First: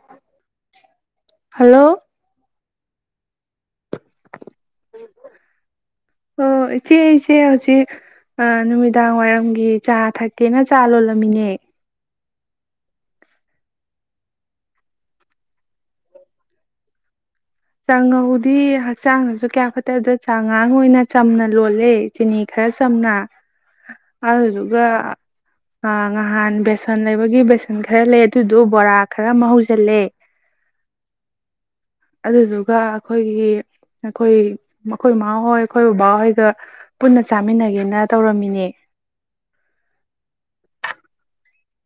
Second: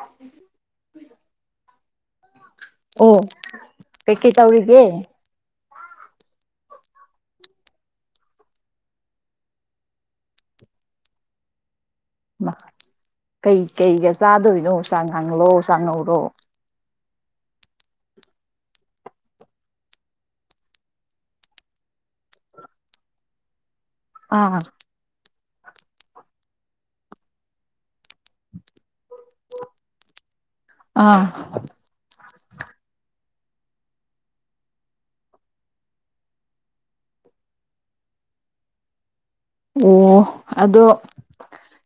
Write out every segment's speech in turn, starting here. ꯑ ꯍꯜꯂꯣ ꯑꯣ ꯄꯦꯀꯤ ꯇꯧꯔꯤꯒ ꯑꯣ ꯏꯆꯦ ꯑꯩꯁꯦ ꯍꯧꯖꯤꯛ ꯅꯨꯃꯤꯗꯥꯡ ꯋꯥꯏꯔꯝꯒꯤ ꯆꯥ ꯊꯛꯀꯦꯅ ꯆꯥ ꯂꯣꯜꯂꯝꯃꯤꯅꯦ ꯀꯩꯀꯩꯒ ꯆꯥꯗꯣꯏꯅꯣ ꯆ ꯉꯥꯡꯂꯣ ꯆ ꯉꯧꯔꯣ ꯆꯉꯧꯗꯤ ꯍꯛꯆꯥꯡꯗꯁꯨ ꯀꯌꯥ ꯐꯠꯇꯕꯗ ꯆꯥꯉꯥꯡ ꯑꯣꯏꯅ ꯆꯝꯅ ꯂꯣꯜꯂꯦ ꯆꯤꯅꯤ ꯈꯔ ꯆꯝꯅ ꯑꯥ ꯑꯗꯨꯗꯨꯒ ꯑ ꯉꯍꯥꯟ ꯕꯦꯁꯟ ꯂꯩꯕꯒꯤ ꯕꯦꯁꯟ ꯈꯔ ꯂꯩ ꯑꯗꯨꯗ ꯕꯣꯔꯥ ꯈꯔ ꯃꯍꯧꯖꯤꯜꯂꯦ ꯑꯥ ꯑꯗꯨꯒ ꯑꯩꯈꯣꯏꯒꯤ ꯑꯩꯈꯣꯏ ꯑꯩꯈꯣꯏ ꯏꯃꯥꯍꯣꯏ ꯑꯩꯈꯣꯏ ꯕꯕꯥꯍꯣꯏꯒ ꯄꯨꯟꯅ ꯆꯥꯃꯤꯟꯅꯒꯦꯅ ꯇꯧꯔꯝꯃꯤꯅꯦ ꯑꯣ ꯑꯗꯣ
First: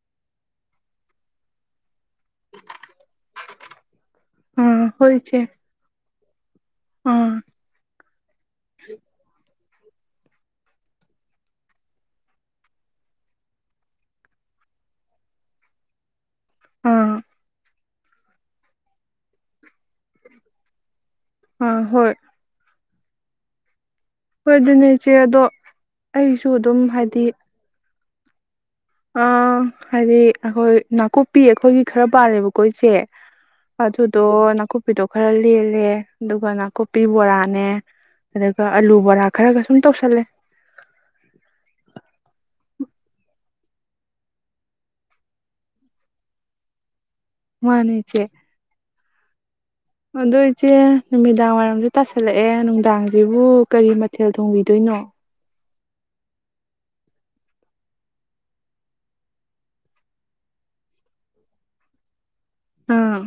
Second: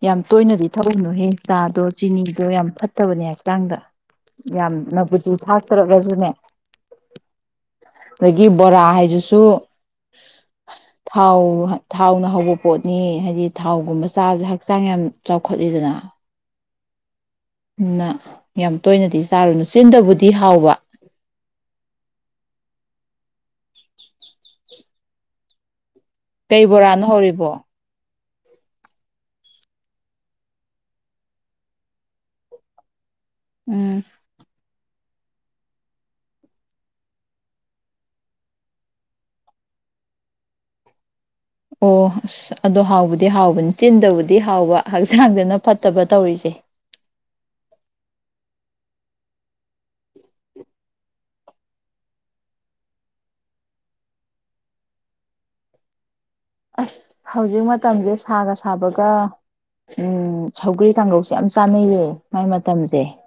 ꯌꯥꯝ ꯇꯣꯏꯅꯗꯤ ꯊꯧꯕꯅꯨ ꯍꯌꯦ ꯆꯥꯗꯣ ꯆꯤꯅꯤꯗꯣ ꯌꯥꯝ ꯐꯠꯇꯕꯅꯦ ꯍꯛꯆꯥꯡꯗ ꯌꯥꯝ ꯑꯥ ꯍꯣꯏ ꯅꯕꯨꯇꯨ ꯏꯆꯦ ꯊꯥꯛꯇꯔꯛꯂꯁꯨꯅꯦ ꯑꯥ ꯑꯗꯒꯤ ꯕꯣꯔꯥ ꯍꯥꯏꯁꯤꯁꯨ ꯊꯥꯎ ꯊꯥꯎꯅ ꯍꯧꯕ ꯄꯣꯠꯅꯤ ꯍꯥꯏꯗꯤ ꯊꯥꯎꯒꯨꯝꯕ ꯆꯥꯕꯁꯦ ꯍꯛꯆꯥꯡ ꯌꯥꯝ ꯆꯥꯎꯈꯠꯂꯤꯗꯅ ꯑꯥ ꯅ ꯌꯥꯝ ꯇꯣꯏꯅꯗꯤ ꯆꯥꯔꯨꯅꯨ ꯆꯤꯟꯗꯕꯨꯗꯤ ꯍꯥꯎꯕ ꯑ ꯍꯣꯏ ꯍꯣꯏ ꯑꯗꯨꯅꯦ ꯏꯆꯦ ꯑꯗꯣ ꯑꯩꯁꯨ ꯀꯩ ꯑꯗꯨꯝ ꯕꯣꯔꯥꯅ ꯍꯧꯔꯤꯕꯣ ꯑ ꯍꯥꯏꯗꯤ ꯑꯩꯈꯣꯏ ꯅꯥꯀꯨꯞꯄꯤ ꯑꯩꯈꯣꯏꯒꯤ ꯈꯔ ꯄꯥꯜꯂꯦꯕꯀꯣ ꯏꯆꯦ ꯎꯝ ꯑꯗꯨꯗꯣ ꯅ ꯨꯞꯄꯤꯗꯣ ꯈꯔ ꯂꯦꯜꯂꯦ ꯑꯗꯨꯒ ꯅꯥꯀꯨꯞꯄꯤ ꯕꯣꯔꯥꯅꯦ ꯑꯗꯨꯒ ꯑꯂꯨ ꯕꯣꯔꯥ ꯈꯔꯒ ꯁꯨꯝ ꯇꯧꯁꯜꯂꯦ ꯑꯣ ꯑꯁ ꯑꯗꯣ ꯍꯥꯎꯕꯗꯤ ꯍꯥꯎꯕꯅꯤ ꯆꯤꯟꯗꯕꯨꯗꯤ ꯍꯥꯎꯕ ꯍꯛꯆꯥꯡꯗꯅ ꯐꯠꯇꯕ ꯇꯧꯔꯤꯁꯦ ꯃꯥꯅꯦ ꯏꯆꯦ ꯑꯗꯣ ꯏꯆꯦ ꯅꯨꯃꯤꯗꯥꯡ ꯋꯥꯏꯔꯝꯁꯨ ꯇꯥꯁꯜꯂꯛꯑꯦ ꯅꯨꯡꯗꯥꯡꯁꯤꯕꯨ ꯀꯔꯤ ꯃꯊꯦꯜ ꯊꯣꯡꯕꯤꯗꯣꯏꯅꯣ ꯑꯁ ꯍꯧꯖꯤꯛ ꯃꯇꯝꯁꯦ ꯁꯥꯒ ꯁꯥꯕꯒ ꯁꯧꯒ꯭ꯔꯤ ꯀꯥꯡꯒꯧꯁꯦ ꯌꯥꯝ ꯆꯥꯅꯩꯌꯦ ꯃꯥꯏ ꯃꯇꯝꯁꯦ ꯑꯥ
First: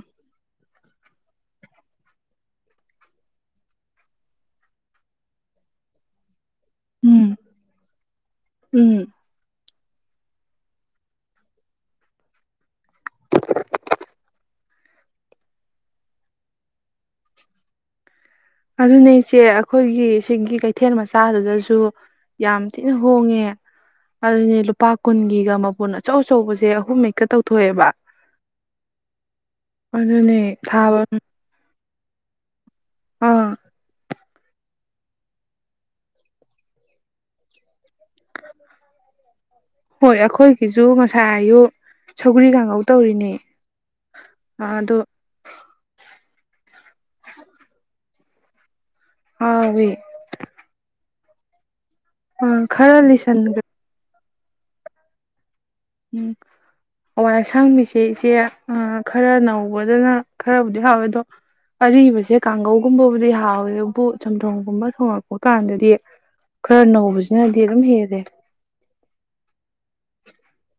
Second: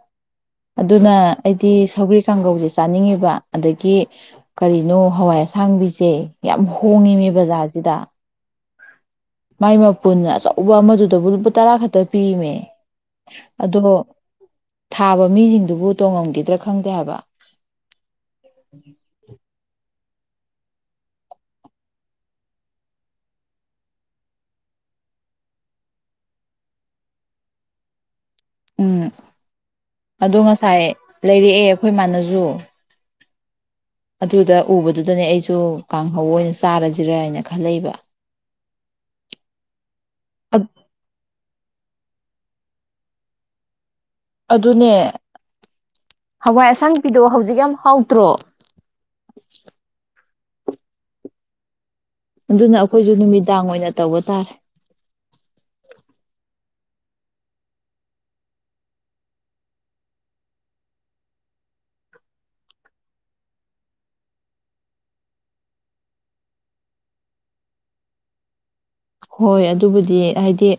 ꯑꯗꯨꯅ ꯑꯩꯗꯤ ꯁꯧꯒ꯭ꯔꯤ ꯀꯥꯡꯒꯧꯁꯦ ꯆꯥꯅꯤꯡꯉꯤꯕ ꯑꯗꯒꯤ ꯀꯔꯤꯅꯣ ꯍꯋꯥꯏ ꯑꯁꯥꯡꯕꯤꯁꯦ ꯌꯥꯝ ꯍꯣꯡꯉꯤꯅꯦ ꯎꯝ ꯕꯖꯥꯔꯁꯤꯗ ꯎꯝ ꯃꯥꯏ ꯃꯄꯨꯟꯅ ꯑꯆꯧꯕ ꯑꯃꯗꯨꯗꯕꯨ ꯂꯨꯄꯥ ꯇꯔꯥ ꯈꯛꯇ ꯄꯤꯃꯦ ꯑꯗꯣ ꯊꯥꯕ ꯃꯤꯁꯤꯡꯗꯨꯕꯨ ꯇꯣꯡꯉꯝꯈꯤꯗ꯭ꯔꯥ ꯈꯪꯗꯦ ꯍꯥꯏꯕ ꯑꯗꯨꯅꯦꯆꯦ ꯑꯩꯈꯣꯏꯒꯤ ꯁꯤꯡꯒꯤ ꯀꯩꯊꯦꯜ ꯃꯆꯥꯗꯨꯗꯁꯨ ꯌꯥꯝ ꯊꯤꯅ ꯍꯣꯡꯉꯦ ꯑꯗꯨꯅꯦ ꯂꯨꯄꯥ ꯀꯨꯟꯒꯤꯒ ꯃꯄꯨꯟ ꯑꯆꯧ ꯑꯆꯧꯕꯁꯦ ꯑꯍꯨꯝ ꯍꯛꯀ ꯇꯧꯊꯣꯛꯑꯦꯕ ꯎꯝ ꯑꯗꯣ ꯑꯗꯨꯅꯦ ꯉꯁꯥꯏ ꯊꯥꯕ ꯂꯩꯔꯛꯑꯦ ꯑꯩꯈꯣꯏ ꯃꯥꯟꯅꯖ ꯑꯥ ꯑꯗꯨꯗ ꯎꯕꯗꯨꯗꯅꯦ ꯑꯩꯁꯨ ꯀꯥꯡꯍꯧ ꯑꯣꯏꯅ ꯆꯥꯔꯁꯤꯔ ꯍꯥꯏꯅ ꯈꯜꯂꯛꯕ ꯍꯣꯏ ꯑꯩꯈꯣꯏꯒꯤꯁꯨ ꯉꯁꯥꯏ ꯑꯌꯨ ꯁꯧꯒꯔꯤ ꯀꯥꯡꯉꯧ ꯇꯧꯔꯤꯅꯦ ꯑꯗꯨꯅꯦ ꯑꯗꯣ ꯍꯋꯥꯏ ꯁꯪ ꯄꯤꯗꯣꯑꯣ ꯍꯧꯖꯤꯛ ꯌꯥꯝ ꯍꯥꯎꯗ꯭ꯔꯣ ꯑꯦ ꯑꯗꯨꯅ ꯈꯔ ꯑꯩꯈꯣꯏꯁꯨ ꯂꯤꯁꯟꯈ꯭ꯔꯦ ꯅꯨꯃꯤꯗꯥꯡ ꯑꯣꯏꯅ ꯇꯧꯕ ꯇꯔ ꯎꯝ ꯍꯥꯋꯥꯏ ꯑꯁꯥꯡꯃꯤꯁꯦ ꯏꯆꯦ ꯈꯔ ꯅꯧꯕꯗꯅ ꯈꯔꯕꯨꯗꯤ ꯍꯥꯎꯋꯦ ꯑꯗꯣ ꯑꯔꯤꯕꯁꯦ ꯀꯥꯡꯒꯧꯒꯨꯝꯕꯕꯨꯗꯤ ꯍꯥꯎꯋꯦ ꯑꯗꯨꯕꯨ ꯆꯝꯊꯣꯡꯒꯨꯝꯕ ꯊꯣꯡꯉꯛꯄ ꯀꯥꯟꯗꯗꯤ ꯈꯔ ꯅꯧꯕꯁꯤꯅꯗꯤ ꯑꯗꯨꯝ ꯍꯦꯜꯂꯦ ꯍꯣꯏ ꯑꯗꯨꯕꯨꯗꯤ ꯍꯥꯏꯗꯤ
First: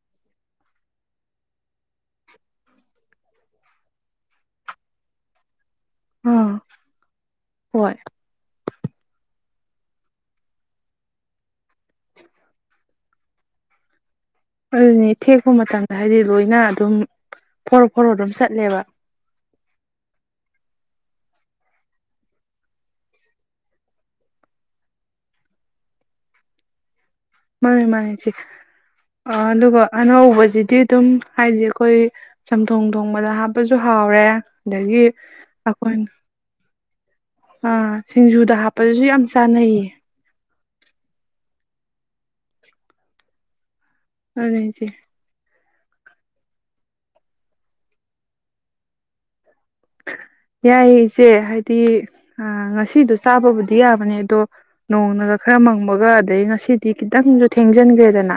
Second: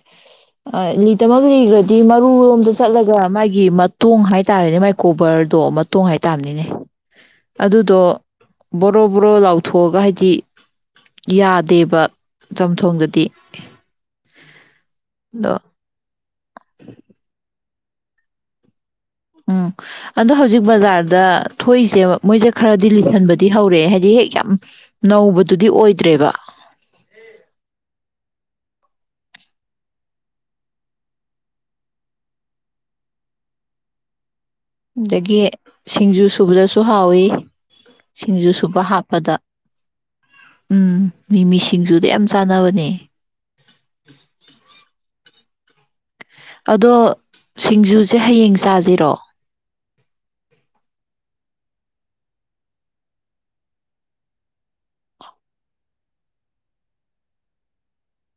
ꯂꯤꯇꯃꯛ ꯂꯤꯈ꯭ꯔꯗꯤ ꯃꯔꯨꯨꯔꯣꯝꯗ ꯆꯠꯂꯒ ꯃꯥꯒꯤ ꯃꯇꯣꯡ ꯍꯥꯏꯇꯥꯔꯦꯅꯦ ꯃꯥꯒꯤ ꯀꯣꯕꯔꯗꯣ ꯇꯣꯡꯉꯥꯏ ꯑꯥ ꯇꯥꯕꯅꯤꯅꯦ ꯍꯣꯏ ꯑꯗꯨꯗꯣ ꯕꯣꯔꯣ ꯕꯣꯔꯣ ꯂꯥꯎꯊꯣꯛꯑꯒ ꯍꯥꯏꯗꯤ ꯌꯥꯗꯦꯕ ꯆꯝꯊꯣꯡꯗꯗꯤ ꯇꯦ ꯑꯗꯨꯅꯦ ꯊꯦꯛꯄ ꯃꯇꯝꯗ ꯍꯥꯏꯗꯤ ꯂꯣꯏꯅ ꯑꯗꯨꯝ ꯐꯣꯔꯣ ꯐꯣꯔꯣ ꯑꯗꯨꯝ ꯆꯠꯂꯦꯕ ꯎꯝ ꯑꯗꯣ ꯍꯧꯖꯤꯛ ꯕꯖꯥꯔꯗ ꯊꯣꯛꯏꯁꯦ ꯃꯣꯏꯁꯦ ꯈꯔꯗꯤ ꯂꯤꯠꯍꯟꯕꯗꯤ ꯍꯧꯔꯛꯑꯦ ꯍꯥꯏꯕꯗꯤ ꯍꯦꯛ ꯌꯥꯝ ꯅꯧꯕꯗꯨꯗꯤ ꯑꯣꯏꯗ꯭ꯔꯦꯕ ꯃꯥꯅꯤ ꯃꯥꯅꯤ ꯁꯤꯦ ꯑꯗꯨꯒ ꯑꯅꯧꯕꯁꯤꯗꯤ ꯑꯗꯨꯝ ꯍꯥꯏꯗꯤ ꯑꯩꯈꯣꯏ ꯆꯝꯊꯣꯡ ꯊꯣꯡꯕꯗ ꯍꯥꯞꯄꯁꯨ ꯍꯥꯎꯔꯦ ꯑꯗꯒꯤ ꯑꯩꯈꯣꯏꯅ ꯁꯤꯡꯖꯨ ꯁꯨꯕꯗꯁꯨ ꯍꯥꯎꯋꯤ ꯑꯥ ꯁꯤꯡꯖꯨ ꯁꯤꯡꯖꯨꯗ ꯁꯨꯕ ꯍꯥꯞꯄꯗꯁꯨ ꯌꯥꯝ ꯍꯥꯞꯄꯗ ꯆꯥꯅꯩꯌꯦ ꯎꯝ ꯃꯤꯃꯤꯁꯤꯡꯖꯨꯗꯤ ꯌꯥꯝ ꯆꯥꯟꯅꯕꯅꯦ ꯑꯆꯦ ꯑꯗꯣ ꯁꯤꯡꯖꯨꯁꯦ ꯍꯌꯦꯡ ꯆꯥꯁꯤꯔꯣ ꯌꯥꯏ ꯏꯆꯦ ꯍꯥꯏꯗꯤ ꯑꯥ ꯉꯁꯤꯗꯣ ꯆꯥꯕꯕꯨꯗꯤ ꯌꯥꯕꯅꯦ ꯑꯗꯣ ꯅꯣꯡꯅꯒ ꯈꯔ ꯃꯪꯕꯒ ꯑꯗꯩ ꯉꯁꯤꯗꯤ ꯈꯤꯇꯪꯁꯨ ꯊꯦꯡꯖꯤꯟꯈ꯭ꯔꯦꯗꯅ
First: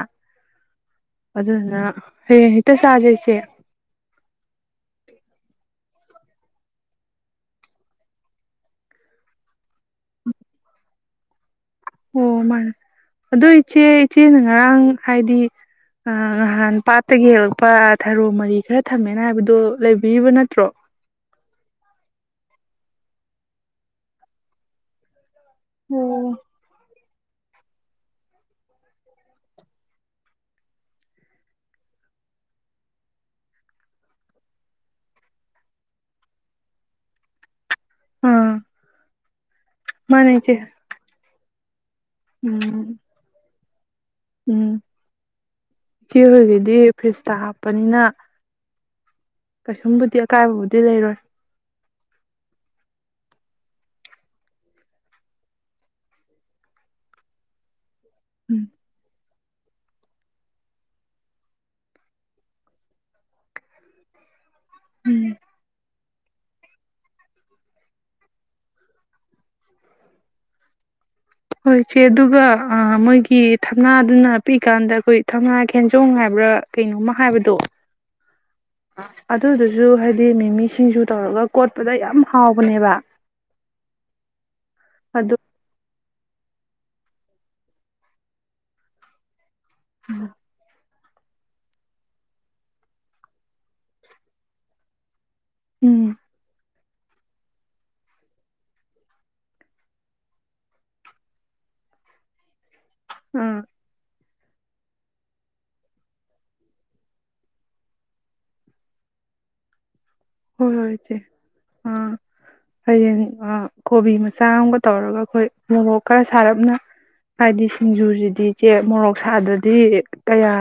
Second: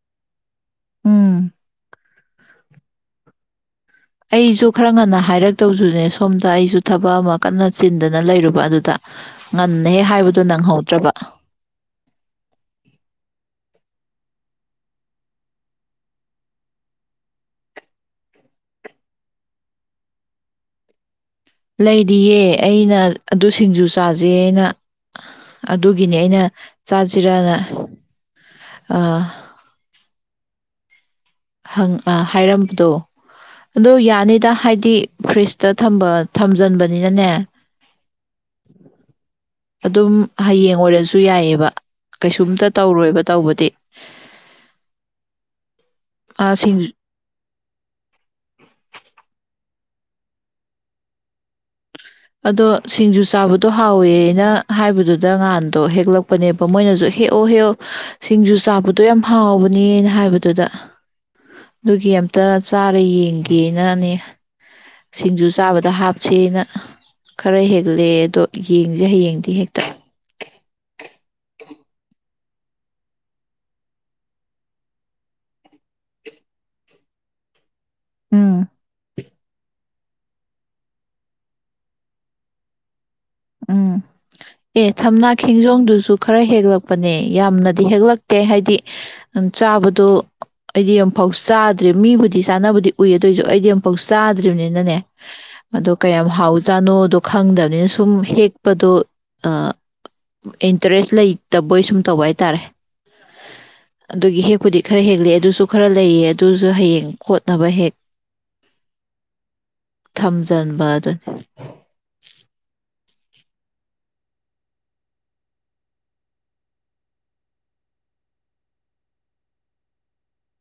ꯎꯝ ꯑꯗꯨꯗꯨꯅ ꯍꯌꯦꯡ ꯍꯦꯛꯇ ꯆꯥꯖꯤꯁꯦ ꯑꯗꯨꯅꯦ ꯁꯣꯝꯗ ꯑꯩꯁꯨ ꯊꯕꯛ ꯑꯃ ꯀꯟꯅ ꯆꯤꯟꯗꯅ ꯂꯩꯔꯨꯕ ꯑꯗꯨꯗ ꯉꯟꯅꯍꯦꯛ ꯍꯥꯏꯕꯗꯣ ꯅꯪꯍꯧꯗ꯭ꯔꯕ ꯑꯣ ꯃꯥꯅꯦ ꯑꯗꯣ ꯏꯆꯦ ꯏꯆꯦꯅ ꯉꯔꯥꯡ ꯍꯥꯏꯗꯤ ꯅꯍꯥꯟ ꯄꯥꯠꯇꯒꯤ ꯍꯦꯛꯂꯛꯄ ꯊꯔꯣ ꯃꯔꯤ ꯈꯔ ꯊꯝꯃꯦꯅ ꯍꯥꯏꯕꯗꯣ ꯂꯩꯕꯤꯔꯤꯕ ꯅꯠꯇ꯭ꯔꯣ ꯂꯩꯔꯤꯌꯦ ꯑꯩꯅ ꯑꯗꯨ ꯁꯤꯡꯖꯨ ꯆꯥꯁꯦꯅ ꯑꯗꯨꯒꯤꯅꯦ ꯑꯣ ꯑꯩꯅ ꯆꯥꯁꯤꯔꯅ ꯑ ꯍꯪ ꯑ ꯍꯥꯏꯔꯝꯕꯗꯣ ꯑꯗꫭ ꯌꯥꯅꯤꯗ ꯍꯥꯏꯗꯤ ꯐ꯭ꯔꯤꯇ ꯊꯝꯕ ꯊꯝꯖꯟꯕꯅꯤꯅꯅꯦ ꯑꯥ ꯑꯗꯨꯝ ꯃꯥꯅꯦ ꯏꯆꯦ ꯍꯌꯦꯡ ꯑꯣꯏꯔꯁꯨ ꯌꯥꯏꯑꯕ ꯀꯩꯁꯨꯝꯇ ꯎꯝ ꯇꯧꯔꯣꯏꯕ ꯇꯧꯕꯗꯤ ꯎꯝ ꯏꯆꯦ ꯑ, ꯍꯣꯏꯒꯤꯗꯤ ꯁꯤꯡ ꯐꯦꯁꯇ ꯍꯥꯞꯄꯅꯤꯅ ꯀꯩꯁꯨꯝꯕꯨꯗꯤ ꯑꯀꯥꯏꯕꯕꯨꯗꯤ ꯂꯩꯔꯣꯏ ꯑꯗꯣ ꯁꯤꯡꯖꯨ ꯆꯥꯕꯗꯣ ꯍꯥꯎꯋꯦꯅ ꯍꯥꯏꯕꯗꯨꯗ ꯉꯍꯥꯟꯗꯣ ꯍꯦꯛꯂꯛꯄꯅꯦꯕ ꯃꯣꯏꯅꯁꯨ ꯍꯦꯛꯑꯣ ꯍꯦꯛꯑꯣ ꯁꯤꯡꯖꯨ ꯎꯝ ꯆꯥꯕꯗꯣ ꯌꯥꯝ ꯍꯥꯎꯕꯅꯦꯅ ꯍꯥꯏꯕꯗꯨꯗ ꯑꯗꯨꯒꯤ ꯑꯃꯝꯇ ꯆꯥꯔ ꯌꯦꯡꯒꯦꯅꯅꯦ ꯎꯝ ꯁꯤꯡꯖꯨ ꯆꯥꯕꯗ ꯍꯥꯞ ꯁꯦꯅ ꯈꯔ ꯍꯦꯛꯂꯦ ꯑꯗꯣ ꯌꯦꯡꯁꯦ ꯍꯌꯦꯡꯗꯤ ꯍꯦꯛꯇ ꯍꯣꯏ ꯏꯆꯦ ꯑꯗꯨꯒ ꯃꯣꯏꯒꯤ ꯊꯝꯅꯥꯗꯨꯅ ꯄꯤꯛꯏꯀꯥꯟꯗ ꯑꯩꯈꯣꯏ ꯊꯝꯅꯥ ꯈꯦꯟꯖꯣꯡ ꯍꯥꯏꯕ꯭ꯔꯥ ꯀꯩꯅꯣꯝꯃ ꯍꯥꯏꯕꯗꯣ ꯎꯝ ꯑꯗꯨꯗꯨꯁꯨ ꯍꯥꯏꯗꯤ ꯃꯤꯃꯤꯁꯤꯡꯁꯨ ꯇꯧꯔꯒ ꯀꯣꯠꯄꯗ ꯌꯥꯝ ꯍꯥꯎꯕꯅꯦꯕ ꯎꯝ ꯑꯦ ꯊꯝꯅꯥ ꯑꯗꯨ ꯈꯤꯡꯖꯣꯗꯨꯁꯨ ꯈꯔ ꯍꯦꯛꯂꯛꯄꯅꯦ ꯌꯥꯝꯅꯗꯤ ꯍꯦꯛꯂꯛꯇꯦ ꯍꯥꯏꯗꯤ ꯆꯥꯕꯗꯣ ꯑꯩꯗꯤ ꯌꯥꯝ ꯑꯃꯨꯛꯐꯥꯎ ꯆꯥꯗ꯭ꯔꯦ ꯃꯤꯕꯨꯗꯤ ꯆꯥꯅꯕꯗꯤ ꯎꯏ ꯑꯗꯨꯣꯏꯁꯨ ꯑꯩꯗꯤ ꯑꯃꯨꯛꯐꯥꯎ ꯆꯥꯗ꯭ꯔꯤꯕꯅꯤꯅꯅꯦ ꯑꯗꯣ ꯎꯝ ꯀꯌꯥꯝ ꯍꯥꯎ ꯆꯥꯅꯣꯗꯣ ꯈꯪꯗꯕꯅꯤꯅ ꯁꯨꯝ ꯁꯨꯝ ꯍꯦꯛꯄꯗꯣ ꯏꯟꯇꯔꯦꯁ ꯂꯩꯇꯕꯣꯏ ꯁꯨꯝ ꯇꯧꯕ ꯍꯥꯏꯇꯥꯔꯦ ꯑꯝ ꯑꯗꯨꯒꯤ ꯍꯦꯛꯄꯨꯗꯤ ꯈꯔ ꯍꯦꯛꯂꯛꯑꯦ ꯑꯗꯨꯁꯨ ꯈꯔ ꯂꯩꯑ ꯑꯗꯨꯁꯨ ꯍꯌꯦꯡ ꯈꯣꯠꯅꯕ ꯍꯦꯛ ꯍꯣꯏ ꯊꯝꯖꯟꯕ ꯍꯣꯏ ꯏꯆꯦ ꯗꯨꯅꯤ ꯑꯥ ꯍꯌꯦꯡ ꯀꯣꯕꯤ ꯃꯆꯥꯒꯕ ꯇꯧꯔꯒ ꯑꯩꯈꯣꯏ ꯃꯣꯔꯣꯛ ꯈꯔ ꯁꯥꯔꯞꯅ ꯍꯥꯏꯗꯤ ꯁꯤꯡꯖꯨꯁꯤꯗꯤ ꯏꯆꯦ ꯃꯣꯔꯣꯛ ꯁꯥꯗ꯭ꯔꯗꯤ ꯀꯌꯥ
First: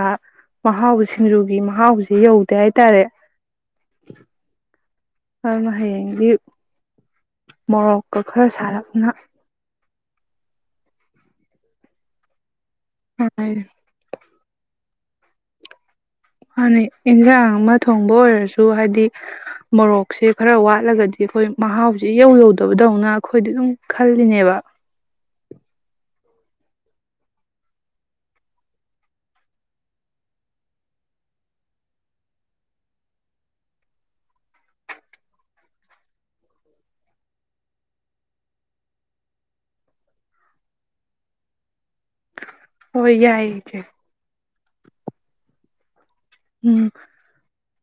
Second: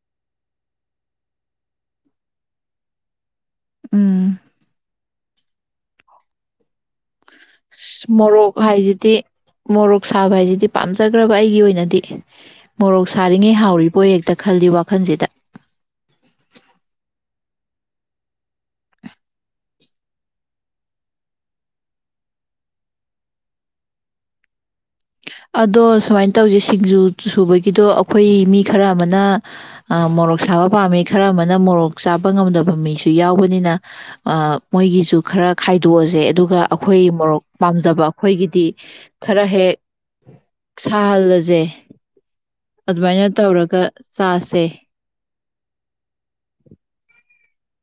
ꯃꯍꯥꯎ ꯁꯤꯡꯖꯨꯒꯤ ꯃꯍꯥꯎꯁꯦ ꯌꯧꯗꯦ ꯍꯥꯏꯇꯥꯔꯦ ꯎꯝ ꯑꯗꯨꯅ ꯍꯌꯦꯡꯗꯤ ꯃꯣꯔꯣꯛꯀ ꯈꯔ ꯃꯣꯔꯣꯛ ꯁꯥꯔꯞꯅ ꯍꯥꯏꯁꯤꯗꯤ ꯃꯣꯔꯣꯛ ꯁꯥꯕ ꯍꯥꯏꯁꯤꯗꯤ ꯄꯥꯝꯖꯈ꯭ꯔꯕ ꯑꯩꯒꯤ ꯑꯣꯏꯅꯗꯤ ꯃꯣꯔꯣꯛ ꯁꯥꯔꯤꯉꯩ ꯍꯥꯎꯔꯤꯕꯣ ꯍꯦꯛꯇ ꯈꯜꯂꯤ ꯋꯥꯈꯜꯁꯤꯗ ꯃꯥꯅꯤ ꯑꯦꯟꯁꯥꯡ ꯑꯃ ꯊꯣꯡꯕ ꯑꯣꯏꯔꯁꯨ ꯍꯥꯏꯗꯤ ꯃꯣꯔꯣꯛꯁꯦ ꯈꯔ ꯋꯥꯠꯂꯒꯗꯤ ꯑꯩꯈꯣꯏ ꯃꯍꯥꯎꯁꯦ ꯌꯧ ꯌꯧꯗꯕꯗꯧꯅ ꯑꯩꯈꯣꯏꯗꯤ ꯑꯗꯨꯝ ꯈꯜꯂꯤꯅꯦꯕ ꯑꯗꯣ ꯁꯨꯃꯥꯏꯅ ꯇꯧꯁꯦ ꯁꯤꯡꯖꯨ ꯁꯨꯕꯒꯤꯗꯣ ꯑꯩꯈꯣꯏ ꯃꯤ ꯈꯔ ꯑꯃꯅ ꯃꯣꯔꯣꯛ ꯁꯥꯕ ꯄꯥꯝꯃꯤ ꯈꯔ ꯑꯃꯅ ꯃꯣꯔꯣꯛ ꯆꯥꯕ ꯉꯝꯗꯕ ꯃꯤꯁꯨ ꯌꯥꯎꯕꯅꯤꯅ ꯃꯣꯏꯒꯤꯁꯨ ꯈꯔ ꯈꯥꯏꯗꯣꯛꯑꯁꯦ ꯑꯗꯨꯒ ꯑꯩꯈꯣꯏ ꯃꯣꯔꯣꯛ ꯄꯥꯝꯖꯕ ꯑꯩꯈꯣꯏꯒꯤꯗꯤ ꯈꯔ ꯍꯦꯛ ꯁꯥꯍꯜꯂꯁꯦ ꯍꯣꯏ ꯑꯗꯨꯃꯥꯏꯅ ꯌꯥꯏ ꯇꯧꯔꯒ ꯏꯆꯦ ꯆꯥꯁꯦ ꯎꯝ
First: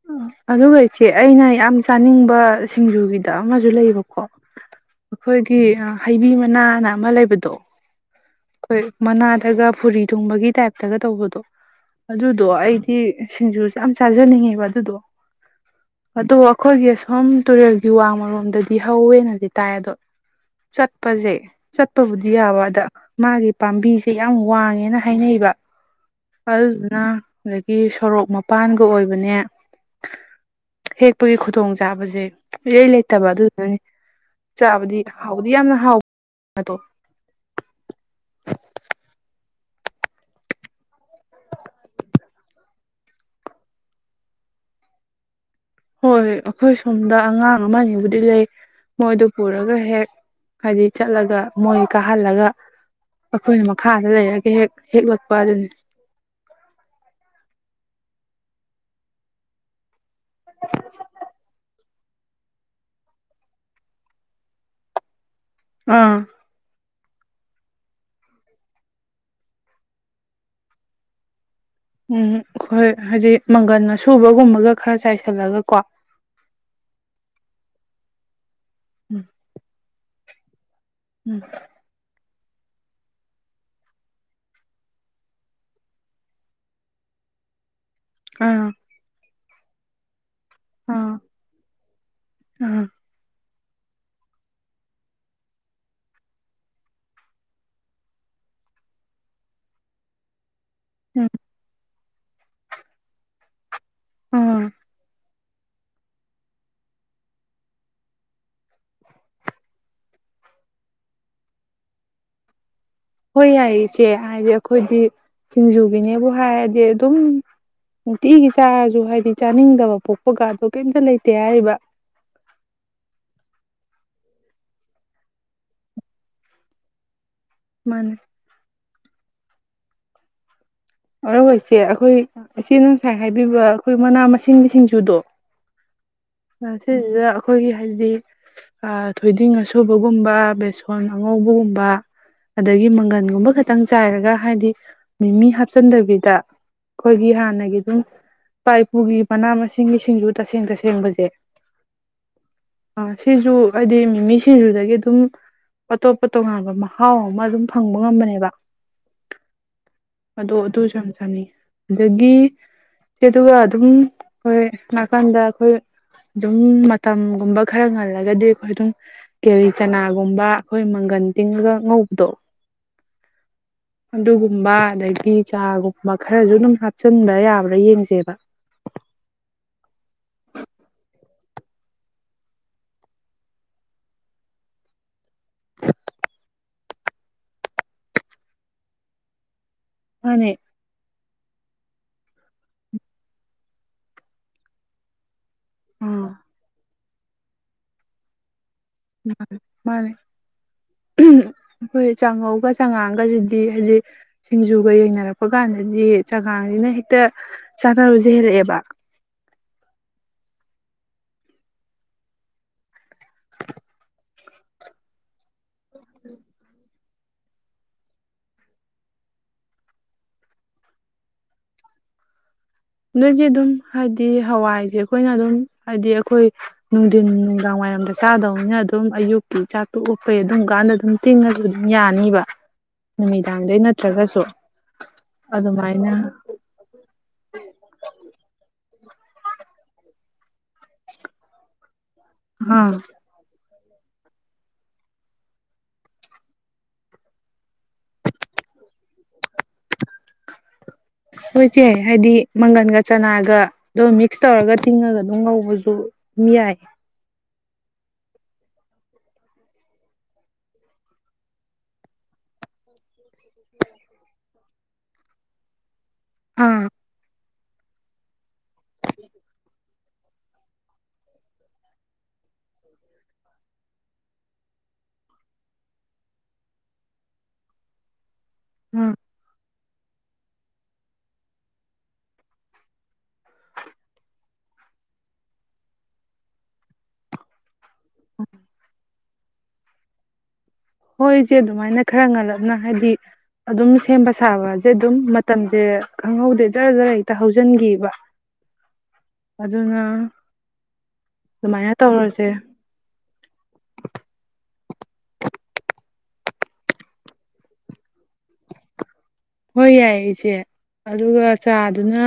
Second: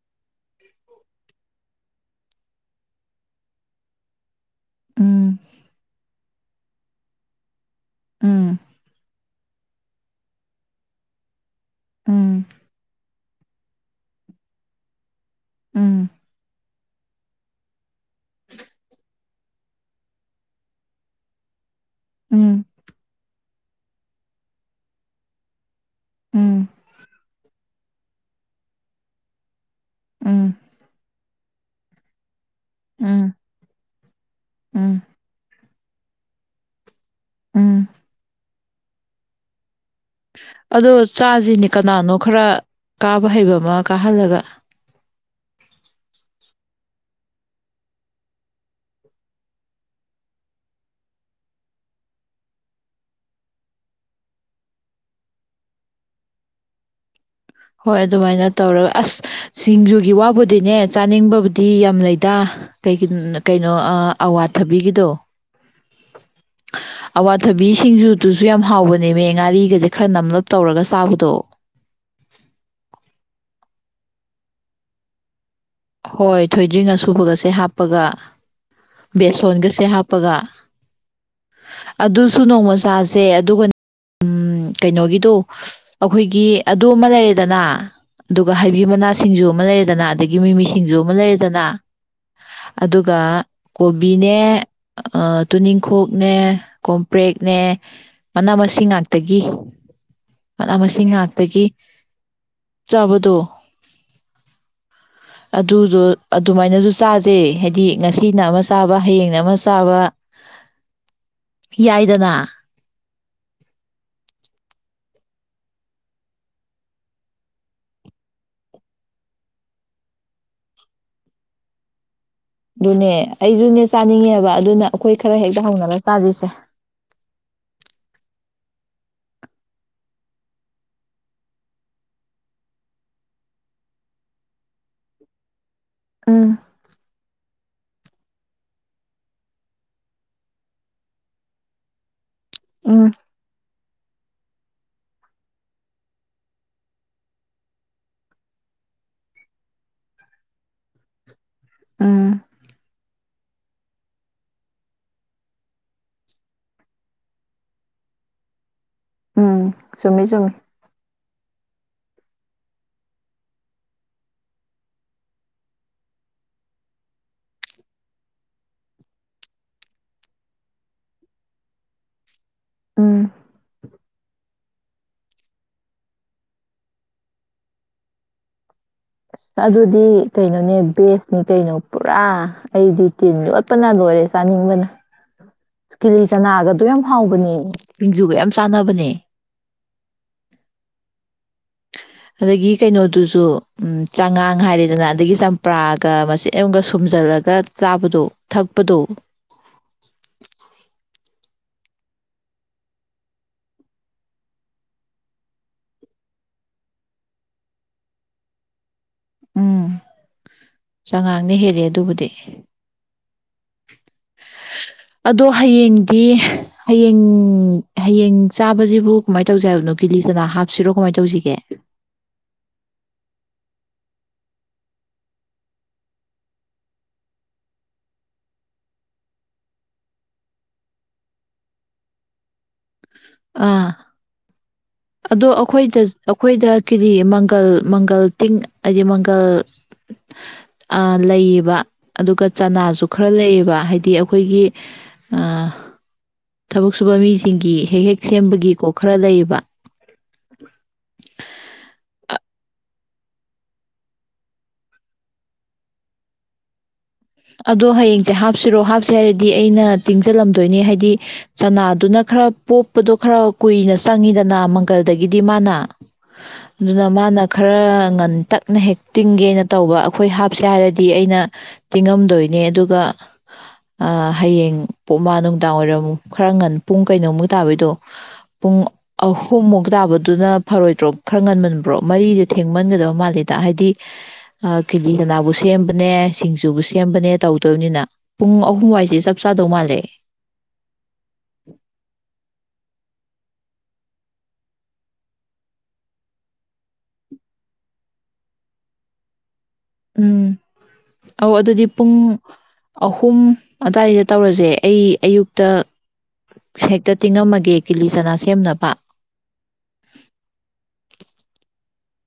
ꯎ ꯑꯗꯨꯒ ꯏꯆꯦ ꯑꯩꯅ ꯌꯥꯝ ꯆꯥꯅꯤꯡꯕ ꯁꯤꯡꯖꯨꯒꯤꯗ ꯑꯃꯁꯨ ꯂꯩꯕꯀꯣ ꯎꯝ ꯑꯩꯈꯣꯏꯒꯤ ꯍꯩꯕꯤ ꯅꯥꯅ ꯑꯃ ꯂꯩꯕꯗꯣ ꯎꯝ ꯍꯣꯏ ꯃꯅꯥꯗ ꯅꯒ ꯐꯨꯔꯤ ꯊꯣꯡꯕꯒꯤ ꯇꯥꯏꯞꯇꯒ ꯇꯧꯕꯗꯣ ꯑꯗꯨꯗꯣ ꯎꯝ ꯑꯩꯗꯤ ꯁꯤꯡꯖꯨꯁꯦ ꯌꯥꯝ ꯆꯥꯖꯅꯤꯡꯉꯦꯕ ꯑꯗꯨꯗꯣ ꯎꯝ ꯑꯗꯣ ꯑꯩꯈꯣꯏꯒꯤ ꯁꯣꯝ ꯇꯨꯔꯦꯜꯒꯤ ꯋꯥꯃꯔꯣꯝꯗꯗꯤ ꯍꯧꯋꯦꯅꯗꯤ ꯇꯥꯏ ꯑꯗꯣ ꯆꯠꯄꯁꯦ ꯆꯠꯄꯕꯨꯗꯤ ꯌꯥꯕ ꯎꯝ ꯑꯗ ꯃꯥꯒꯤ ꯄꯥꯝꯕꯤꯁꯦ ꯌꯥꯝ ꯋꯥꯡꯉꯦꯅ ꯍꯥꯏꯅꯩꯕ ꯎꯝ ꯍꯅ ꯒꯤ ꯁꯣꯔꯣꯛ ꯃꯄꯥꯟꯒ ꯑꯣꯏꯕꯅꯦ ꯎꯝ ꯇꯦꯛꯄꯒꯤ ꯈꯨꯗꯣꯡ ꯆꯥꯕꯁꯦ ꯏꯔꯩ ꯂꯩꯇꯕ ꯎꯝ ꯑꯗꯨꯗꯨꯅꯅꯤ ꯆꯥꯕꯗꯤ ꯎꯝ ꯍꯥꯎꯗꯤ ꯌꯥꯝꯅ ꯍꯥꯎꯣ ꯑꯝ ꯑꯗꯣ ꯆꯥꯁꯤꯅꯦ ꯀꯅꯥꯅꯣ ꯈꯔ ꯀꯥꯕ ꯍꯩꯕ ꯑꯃ ꯀꯥꯍꯜꯂꯒ ꯍꯣꯏ ꯑꯩꯈꯣꯏ ꯁꯣꯝꯗ ꯑꯉꯥꯡ ꯑꯃ ꯑꯅꯤꯕꯨꯗꯤ ꯂꯩ ꯃꯣꯏꯗꯨ ꯄꯨꯔꯒ ꯍꯦꯛ ꯍꯥꯏꯗꯤ ꯆꯠꯂꯒ ꯃꯣꯏ ꯀꯥꯍꯜꯂꯒ ꯑꯩꯈꯣꯏꯅ ꯃꯈꯥꯗ ꯂꯩꯔꯒ ꯍꯦꯛ ꯍꯦꯛꯂꯛꯄ ꯑꯗꯨꯅꯤ ꯍꯣꯏ ꯑꯗꯨꯃꯥꯏꯅ ꯇꯧꯔꯒ ꯑꯁ ꯁꯤꯡꯖꯨꯒꯤ ꯋꯥꯕꯨꯗꯤꯅꯦ ꯆꯥꯅꯤꯡꯕꯕꯨꯗꯤ ꯌꯥꯝ ꯂꯩꯗꯥ ꯀ ꯀꯩꯅꯣ ꯑꯋꯥꯊꯕꯤꯒꯤꯗꯣ ꯑꯥ ꯑꯋꯥꯊꯕꯤ ꯁꯤꯡꯖꯨꯗꯨꯁꯨ ꯌꯥꯝ ꯍꯥꯎꯕꯅꯦ ꯃ ꯉꯥꯔꯤꯒꯁꯦ ꯈꯔ ꯅꯝꯂꯞ ꯇꯧꯔꯒ ꯆꯥꯕꯗꯣ ꯎꯝ ꯑꯩꯈꯣꯏ ꯍꯥꯏꯗꯤ ꯃꯪꯒꯟ ꯑꯁꯨꯕꯒꯨꯝꯕꯒ ꯈꯔ ꯆꯥꯏꯁꯜꯂꯒꯀꯣ ꯍꯣꯏ ꯊꯣꯏꯗ꯭ꯔꯤ ꯑ ꯁꯁꯨꯕꯒꯁꯦ ꯍꯥꯞꯄꯒ ꯎꯝ ꯕꯦꯁꯣꯟꯒꯁꯦ ꯍꯥꯞꯄꯒ ꯎꯝ ꯑꯗꯨꯁꯨ ꯅꯣꯡꯃ ꯆꯥꯁꯦ ꯑꯗꯨꯒ ꯎꯝ ꯀꯩꯅꯣꯒꯤꯗꯨꯣ ꯑꯩꯈꯣꯏꯒꯤ ꯑꯗꯨ ꯑꯃ ꯂꯩꯔꯦꯗꯅ ꯑꯗꯨꯒ ꯑꯥ ꯍꯥꯏꯕꯤ ꯃꯅꯥꯁ ꯁꯤꯡꯖꯨ ꯑꯃ ꯂꯩꯔꯦꯗꯅ ꯑꯗꯒꯤ ꯃꯤꯃꯤꯁꯤꯡꯖꯨ ꯑꯃ ꯑꯥ ꯂꯩꯔꯦꯗꯅ ꯑꯥ ꯑꯗꯨꯒ ꯀꯣꯕꯤꯅꯦ ꯇꯨꯅꯤꯡꯈꯣꯛꯅꯦ ꯀꯣꯝꯄ꯭ꯔꯦꯛꯅꯦ ꯃꯅꯥ ꯃꯁꯤꯡ ꯉꯥꯛꯇ ꯇꯒꯤ ꯃꯅꯥ ꯃꯁꯤꯡ ꯎꯝ ꯉꯥꯛꯇꯒꯤ ꯆꯥꯕꯗꯣ ꯑꯥ ꯑꯗꯨꯗꯣ ꯑꯗꯨꯃꯥꯏꯅꯁꯨ ꯆꯥꯖꯦ ꯍꯥꯏꯗꯤ ꯉꯁꯤꯅ ꯑꯃ ꯆꯥꯕ ꯍꯌꯦꯡꯅ ꯑꯃ ꯆꯥꯕ ꯌꯥꯏꯗꯅ ꯍꯣꯏ ꯌꯥꯏ ꯏꯆꯦ ꯍꯥꯏꯗꯤ ꯑꯩꯈꯣꯏꯗꯤ ꯁꯤꯡꯖꯨꯒꯤꯅꯦꯕꯨ ꯍꯥꯏꯔꯗꯤ ꯑꯗꯨꯝ ꯅꯨꯡꯇꯤꯒꯤ ꯆꯥꯔꯁꯨ ꯍꯥꯏꯗꯤ ꯆꯥꯅꯤꯡꯗꯕ ꯄꯣꯛꯄꯒꯗꯣ ꯀꯩꯝꯇ ꯂꯩꯇꯦ ꯍꯥꯏꯔꯤꯕ ꯑꯗꯨꯅꯦ ꯑꯩꯁꯨꯅꯦ ꯆꯥꯅꯤꯡꯉꯦꯕ ꯑꯗꯨꯅ ꯑꯩꯈꯣꯏ ꯈꯔ ꯍꯦꯛꯇ ꯍꯧꯅꯔ ꯆꯥꯖꯤꯁꯦ ꯃꯥꯅꯦ ꯑꯗꯨꯒ ꯏꯆꯦ ꯑꯩꯈꯣꯏ ꯏꯆꯦꯅ ꯉꯁꯥꯏ ꯍꯥꯏꯕꯤꯕ ꯑꯩꯈꯣꯏ ꯃꯅꯥ ꯃꯁꯤꯡꯒꯤ ꯁꯤꯡꯖꯨꯗꯣ ꯎꯝ ꯉꯁꯤꯖꯤꯗ ꯑꯩꯈꯣꯏꯒꯤ ꯍꯥꯏꯗꯤ ꯊꯣꯏꯗꯤꯡ ꯑꯁꯨꯕꯒꯨꯝꯕ ꯕꯦꯁꯣꯟ ꯑꯉꯧꯕꯒꯨꯝꯕ ꯑꯗꯒꯤ ꯎꯝ ꯃꯪꯒꯟꯒꯨꯝꯕ ꯈꯠ ꯈꯤꯇꯪ ꯆꯥꯏꯔꯒ ꯍꯥꯏꯗꯤ ꯃꯤꯃꯤ ꯍꯥꯞꯆꯟꯗꯕꯤꯗ ꯑꯩꯈꯣꯏꯒꯤ ꯍꯥꯟꯅꯒꯤ ꯑꯗꯨꯝ ꯏꯄꯥ ꯏꯄꯨꯒꯤ ꯃꯅꯥ ꯃꯁꯤꯡꯒꯤ ꯁꯤꯡꯖꯨ ꯇꯁꯦꯡ ꯇꯁꯦꯡꯕꯁꯦ ꯎꯝ ꯑ ꯁꯤꯁꯨ ꯍꯥꯏꯗꯤ ꯃꯤꯃꯤ ꯁꯤꯡꯖꯨꯗꯒꯤ ꯑꯗꯨꯝ ꯑꯇꯣꯞꯄ ꯇꯣꯉꯥꯟꯕ ꯃꯍꯥꯎ ꯑꯃ ꯑꯗꯨꯝ ꯐꯪꯕ ꯉꯝꯕꯅꯦꯕ ꯎꯝ ꯆꯨꯝꯃꯤ ꯆꯨꯝꯃꯤ ꯑꯗꯣ ꯑꯗꯨꯁꯨ ꯌꯥꯝ ꯆꯥꯅꯤꯡꯉꯤ ꯑꯗꯒꯤ ꯏꯆꯦ ꯑꯗꯨꯒ ꯑꯗꯨꯝ ꯈꯣꯏ ꯅꯥꯀꯟꯗ ꯑꯩꯈꯣꯏ ꯑꯗꯨꯝ ꯃꯇꯝꯒꯨꯝꯕ ꯈꯔ ꯉꯜꯂꯒꯗꯤ ꯑꯩꯈꯣꯏ ꯑꯗꯨꯝ ꯀꯦꯜꯂꯤ ꯆꯅꯥꯒꯨꯝꯕ ꯑꯩꯈꯣꯏ ꯃꯪꯒꯟ ꯇꯤꯡꯉꯒ ꯉꯧꯕꯗꯣ ꯎꯝ ꯑꯗꯨꯒꯨꯝꯕ ꯑꯗꯒꯤ ꯀꯄꯤ ꯆꯥꯒꯨꯝꯕ ꯈꯔꯁꯨ ꯑꯗꯨꯝ ꯍꯥꯞꯆꯤꯟꯕ ꯌꯥꯕ꯭ꯔ ꯌꯦꯡꯁꯦꯕ ꯑꯗꯨꯗꯤ ꯀꯩꯅꯣꯅꯦ ꯕꯦꯁꯅꯤ ꯀꯩꯅꯣ ꯄꯨꯔꯥ ꯑꯩꯗꯤ ꯇꯤꯟ ꯌꯣꯠꯄꯅ ꯂꯣꯏꯔꯦ ꯆꯥꯅꯤꯡꯕꯅ ꯀꯤꯂꯤ ꯆꯅꯥ ꯒꯇꯣ ꯌꯥꯝ ꯌꯥꯝ ꯍꯥꯎꯕꯅꯦ ꯁꯤꯡꯖꯨꯒ ꯌꯥꯝ ꯆꯥꯟꯅꯕꯅꯦ ꯃꯅꯦ ꯑꯗꯒꯤ ꯀꯩꯅꯣꯗꯨꯁꯨ ꯎꯝ ꯆꯥꯉꯥꯡ ꯍꯥꯏꯔꯦꯗꯅ ꯑꯗꯒꯤ ꯆꯝꯄ꯭ꯔꯥꯒ ꯃꯆꯦꯠ ꯑꯝꯒ ꯁꯣꯏ ꯁꯨꯝꯖꯤꯜꯂꯒ ꯆꯥꯕꯗꯣ ꯊꯛ ꯃꯥ ꯃꯥꯅꯦ ꯑꯩꯈꯣꯏ ꯆꯥꯉꯧꯒ ꯆꯥꯉꯥꯡꯒꯁꯤꯗꯤ ꯍꯥꯏꯗꯤ ꯁꯤꯡꯖꯨꯒ ꯌꯦꯡꯅꯔꯛꯄ ꯀꯥꯟꯗꯗꯤ ꯆꯉꯥꯡꯁꯤꯅ ꯍꯦꯛꯇ ꯆꯥꯟꯅꯕꯁꯦ ꯍꯦꯜꯂꯛꯑꯦꯕ ꯎꯝ ꯆꯉꯥꯡꯅ ꯍꯦꯜꯂꯦ ꯑꯗꯨꯕꯨꯗꯤ ꯑꯗꯣ ꯍꯌꯦꯡꯗꯤ ꯍꯌꯦꯡ ꯍꯌꯦꯡ ꯆꯥꯕꯁꯤꯕꯨ ꯀꯃꯥꯏꯅ ꯇꯧꯁꯦ ꯍꯥꯏꯕꯅꯣ ꯀꯤꯂꯤ ꯆꯅꯥ ꯍꯥꯞꯁꯤꯔꯣ ꯀꯃꯥꯏꯅ ꯇꯧꯁꯤꯒꯦ ꯅꯣꯏꯁꯦ ꯑꯗꯨꯝ ꯍꯥꯏꯗꯤ ꯍꯋꯥꯏꯁꯦ ꯑꯩꯈꯣꯏꯅ ꯑꯗꯨꯝ ꯍꯥꯏꯕꯗꯤ ꯑꯩꯈꯣꯏ ꯅꯨꯡꯊꯤꯟ ꯅꯨꯡꯗꯥꯡ ꯋꯥꯏꯔꯝꯗ ꯆꯥꯗꯧꯅꯤꯅ ꯑꯗꯨꯝ ꯑꯌꯨꯛꯀꯤ ꯆꯥꯛ ꯇꯣꯛꯂꯛꯄꯩ ꯑꯗꯨꯝ ꯀꯥꯟꯗ ꯑꯗꯨꯝ ꯇꯤꯡꯉꯁꯨ ꯑꯗꯨꯝ ꯌꯥꯅꯤꯕ ꯅꯨꯃꯤꯗꯥꯡꯗꯩ ꯑꯥ ꯅꯠꯇ꯭ꯔꯒꯁꯨ ꯑꯗꯣ ꯑꯩꯈꯣꯏꯗ ꯑꯗꯨꯃꯥꯏꯅ ꯑꯩꯈꯣꯏꯗ ꯀꯔꯤ ꯃꯪꯒꯜ ꯃꯪꯒꯜ ꯇꯤꯡ ꯍꯥꯏꯗꯤ ꯃꯪꯒꯜ ꯑ ꯂꯩꯌꯦꯕ ꯑꯗꯨꯒ ꯑꯥ ꯆꯅꯥꯁꯨ ꯈꯔ ꯂꯩꯌꯦꯕ ꯍꯥꯏꯗꯤ ꯑꯩꯈꯣꯏꯒꯤ ꯊꯕꯛ ꯁꯨꯕ ꯃꯤꯁꯤꯡꯒꯤ ꯍꯦꯛ ꯍꯦꯛ ꯁꯦꯝꯕꯒꯤꯀꯣ ꯈꯔ ꯂꯩꯌꯦꯕ [unintelligible] ꯁꯦ ꯍꯥꯏꯗꯤ ꯃꯪꯒꯟꯒ ꯆꯅꯥꯒ ꯑꯗꯨꯝ ꯃꯤꯛꯁ ꯇꯧꯔꯒ ꯇꯤꯡꯉꯒ ꯑꯗꯨꯝ ꯉꯧꯕꯁꯨ ꯑꯗꯨꯝ ꯌꯥꯏ ꯑꯗꯣ ꯍꯌꯦꯡꯁꯦ ꯍꯥꯞꯁꯤꯔꯣ ꯍꯥꯞꯁ ꯍꯥꯏꯔꯗꯤ ꯑꯩꯅ ꯇꯤꯡꯁꯤꯜꯂꯝꯗꯣꯏꯅꯦ ꯍꯥꯏꯗꯤ ꯆꯅꯥꯗꯨꯅ ꯈꯔ ꯄꯣꯛꯞꯄꯗꯣ ꯈꯔ ꯀꯨꯏꯅ ꯆꯪꯉꯤꯗꯅ ꯃꯪꯒꯜꯗꯒꯤꯗꯤ ꯃꯥꯅ ꯑꯥ ꯑꯗꯨꯅ ꯃꯥꯅ ꯈꯔ ꯉꯟꯇꯛ ꯅ ꯍꯦꯛ ꯇꯤꯡꯒꯦꯅ ꯇꯧꯕ ꯑꯩꯈꯣꯏ ꯍꯥꯞꯁꯦ ꯍꯥꯏꯔꯗꯤ ꯑꯩꯅ ꯇꯤꯡꯉꯝꯗꯣꯏꯅꯦ ꯑꯗꯨꯒ ꯍꯌꯦꯡ ꯄꯣꯛꯃ ꯅꯨꯡꯗꯥꯡ ꯋꯥꯏꯔꯝꯨꯛ ꯈꯔ ꯉꯟ ꯄꯨꯡ ꯀꯩꯅꯣꯃꯨꯛ ꯇꯥꯕꯩꯗꯣ ꯄꯨꯡ ꯑꯥ ꯑꯍꯨꯝꯃꯨꯛ ꯇꯥꯕꯗꯨꯅ ꯐꯔꯣꯏꯗ꯭ꯔꯣ ꯈꯔ ꯉꯟꯃꯟꯕ꯭ꯔꯣ ꯃꯔꯤꯁꯦ ꯊꯦꯡꯃꯟꯒꯗꯕ ꯃꯥꯜꯂꯦꯗ ꯍꯥꯏꯗꯤ ꯀꯦꯂꯤ ꯀꯅꯥꯕꯨ ꯁꯦꯝꯕꯅꯦ ꯁꯤꯡ ꯖꯨꯕꯨ ꯁꯦꯝꯕꯅꯦ ꯇꯧ ꯗꯣꯅꯤꯅ ꯄꯨꯡ ꯑꯍꯨꯝꯋꯥꯏꯁꯦ ꯆꯞ ꯆꯥꯗꯧ ꯃꯥꯜꯂꯦ ꯍꯣꯏꯁꯦ ꯑꯗꯨꯃꯥꯏꯅ ꯈꯔ ꯉꯜꯂꯞꯅ ꯍꯥꯏꯗꯤ ꯑꯗꯨꯝ ꯁꯦꯝꯕ ꯁꯥꯕꯁꯦ ꯑꯗꯨꯝ ꯃꯇꯝꯁꯦ ꯈꯪꯍꯧꯗꯦ ꯖꯔ ꯖꯔ ꯍꯦꯛꯇ ꯍꯧꯖꯤꯟꯈꯤꯕ ꯑꯗꯨꯅ ꯎꯝ ꯑꯧ ꯑꯗꯨꯗꯤ ꯑꯗꯨꯃꯥꯏꯅ ꯄꯨꯡ ꯇꯧꯔꯁꯦ ꯑꯍꯨꯝ ꯑꯗꯨꯋꯥꯏꯗ ꯇꯧꯔꯁꯦ ꯑꯩ ꯑꯌꯨꯛ ꯇ ꯍꯦꯛꯇ ꯇꯤꯡꯉꯝꯃꯒꯦ ꯀ‌ꯦꯂꯤꯁ ꯍꯣꯏ ꯌꯥꯏ ꯏꯆꯦ ꯑꯗꯨꯒ ꯆꯥ ꯗꯨꯅ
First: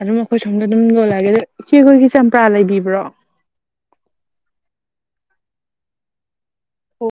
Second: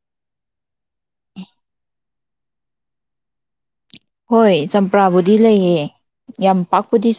ꯑꯗꯨꯝ ꯑꯩꯈꯣꯏ ꯁꯣꯝꯗ ꯑꯗꯨꯝ ꯂꯣꯜꯂꯛꯑꯒꯦ ꯑꯗ ꯏꯆꯦꯈꯣꯏꯒꯤ ꯆꯝꯄ꯭ꯔꯥ ꯂꯩꯕꯤꯕ꯭ꯔꯣ ꯍꯣꯏ ꯆꯝꯄ꯭ꯔꯥꯕꯨꯗꯤ ꯂꯩꯌꯦ ꯌꯥꯝ ꯄꯥꯛꯄꯨꯗꯤ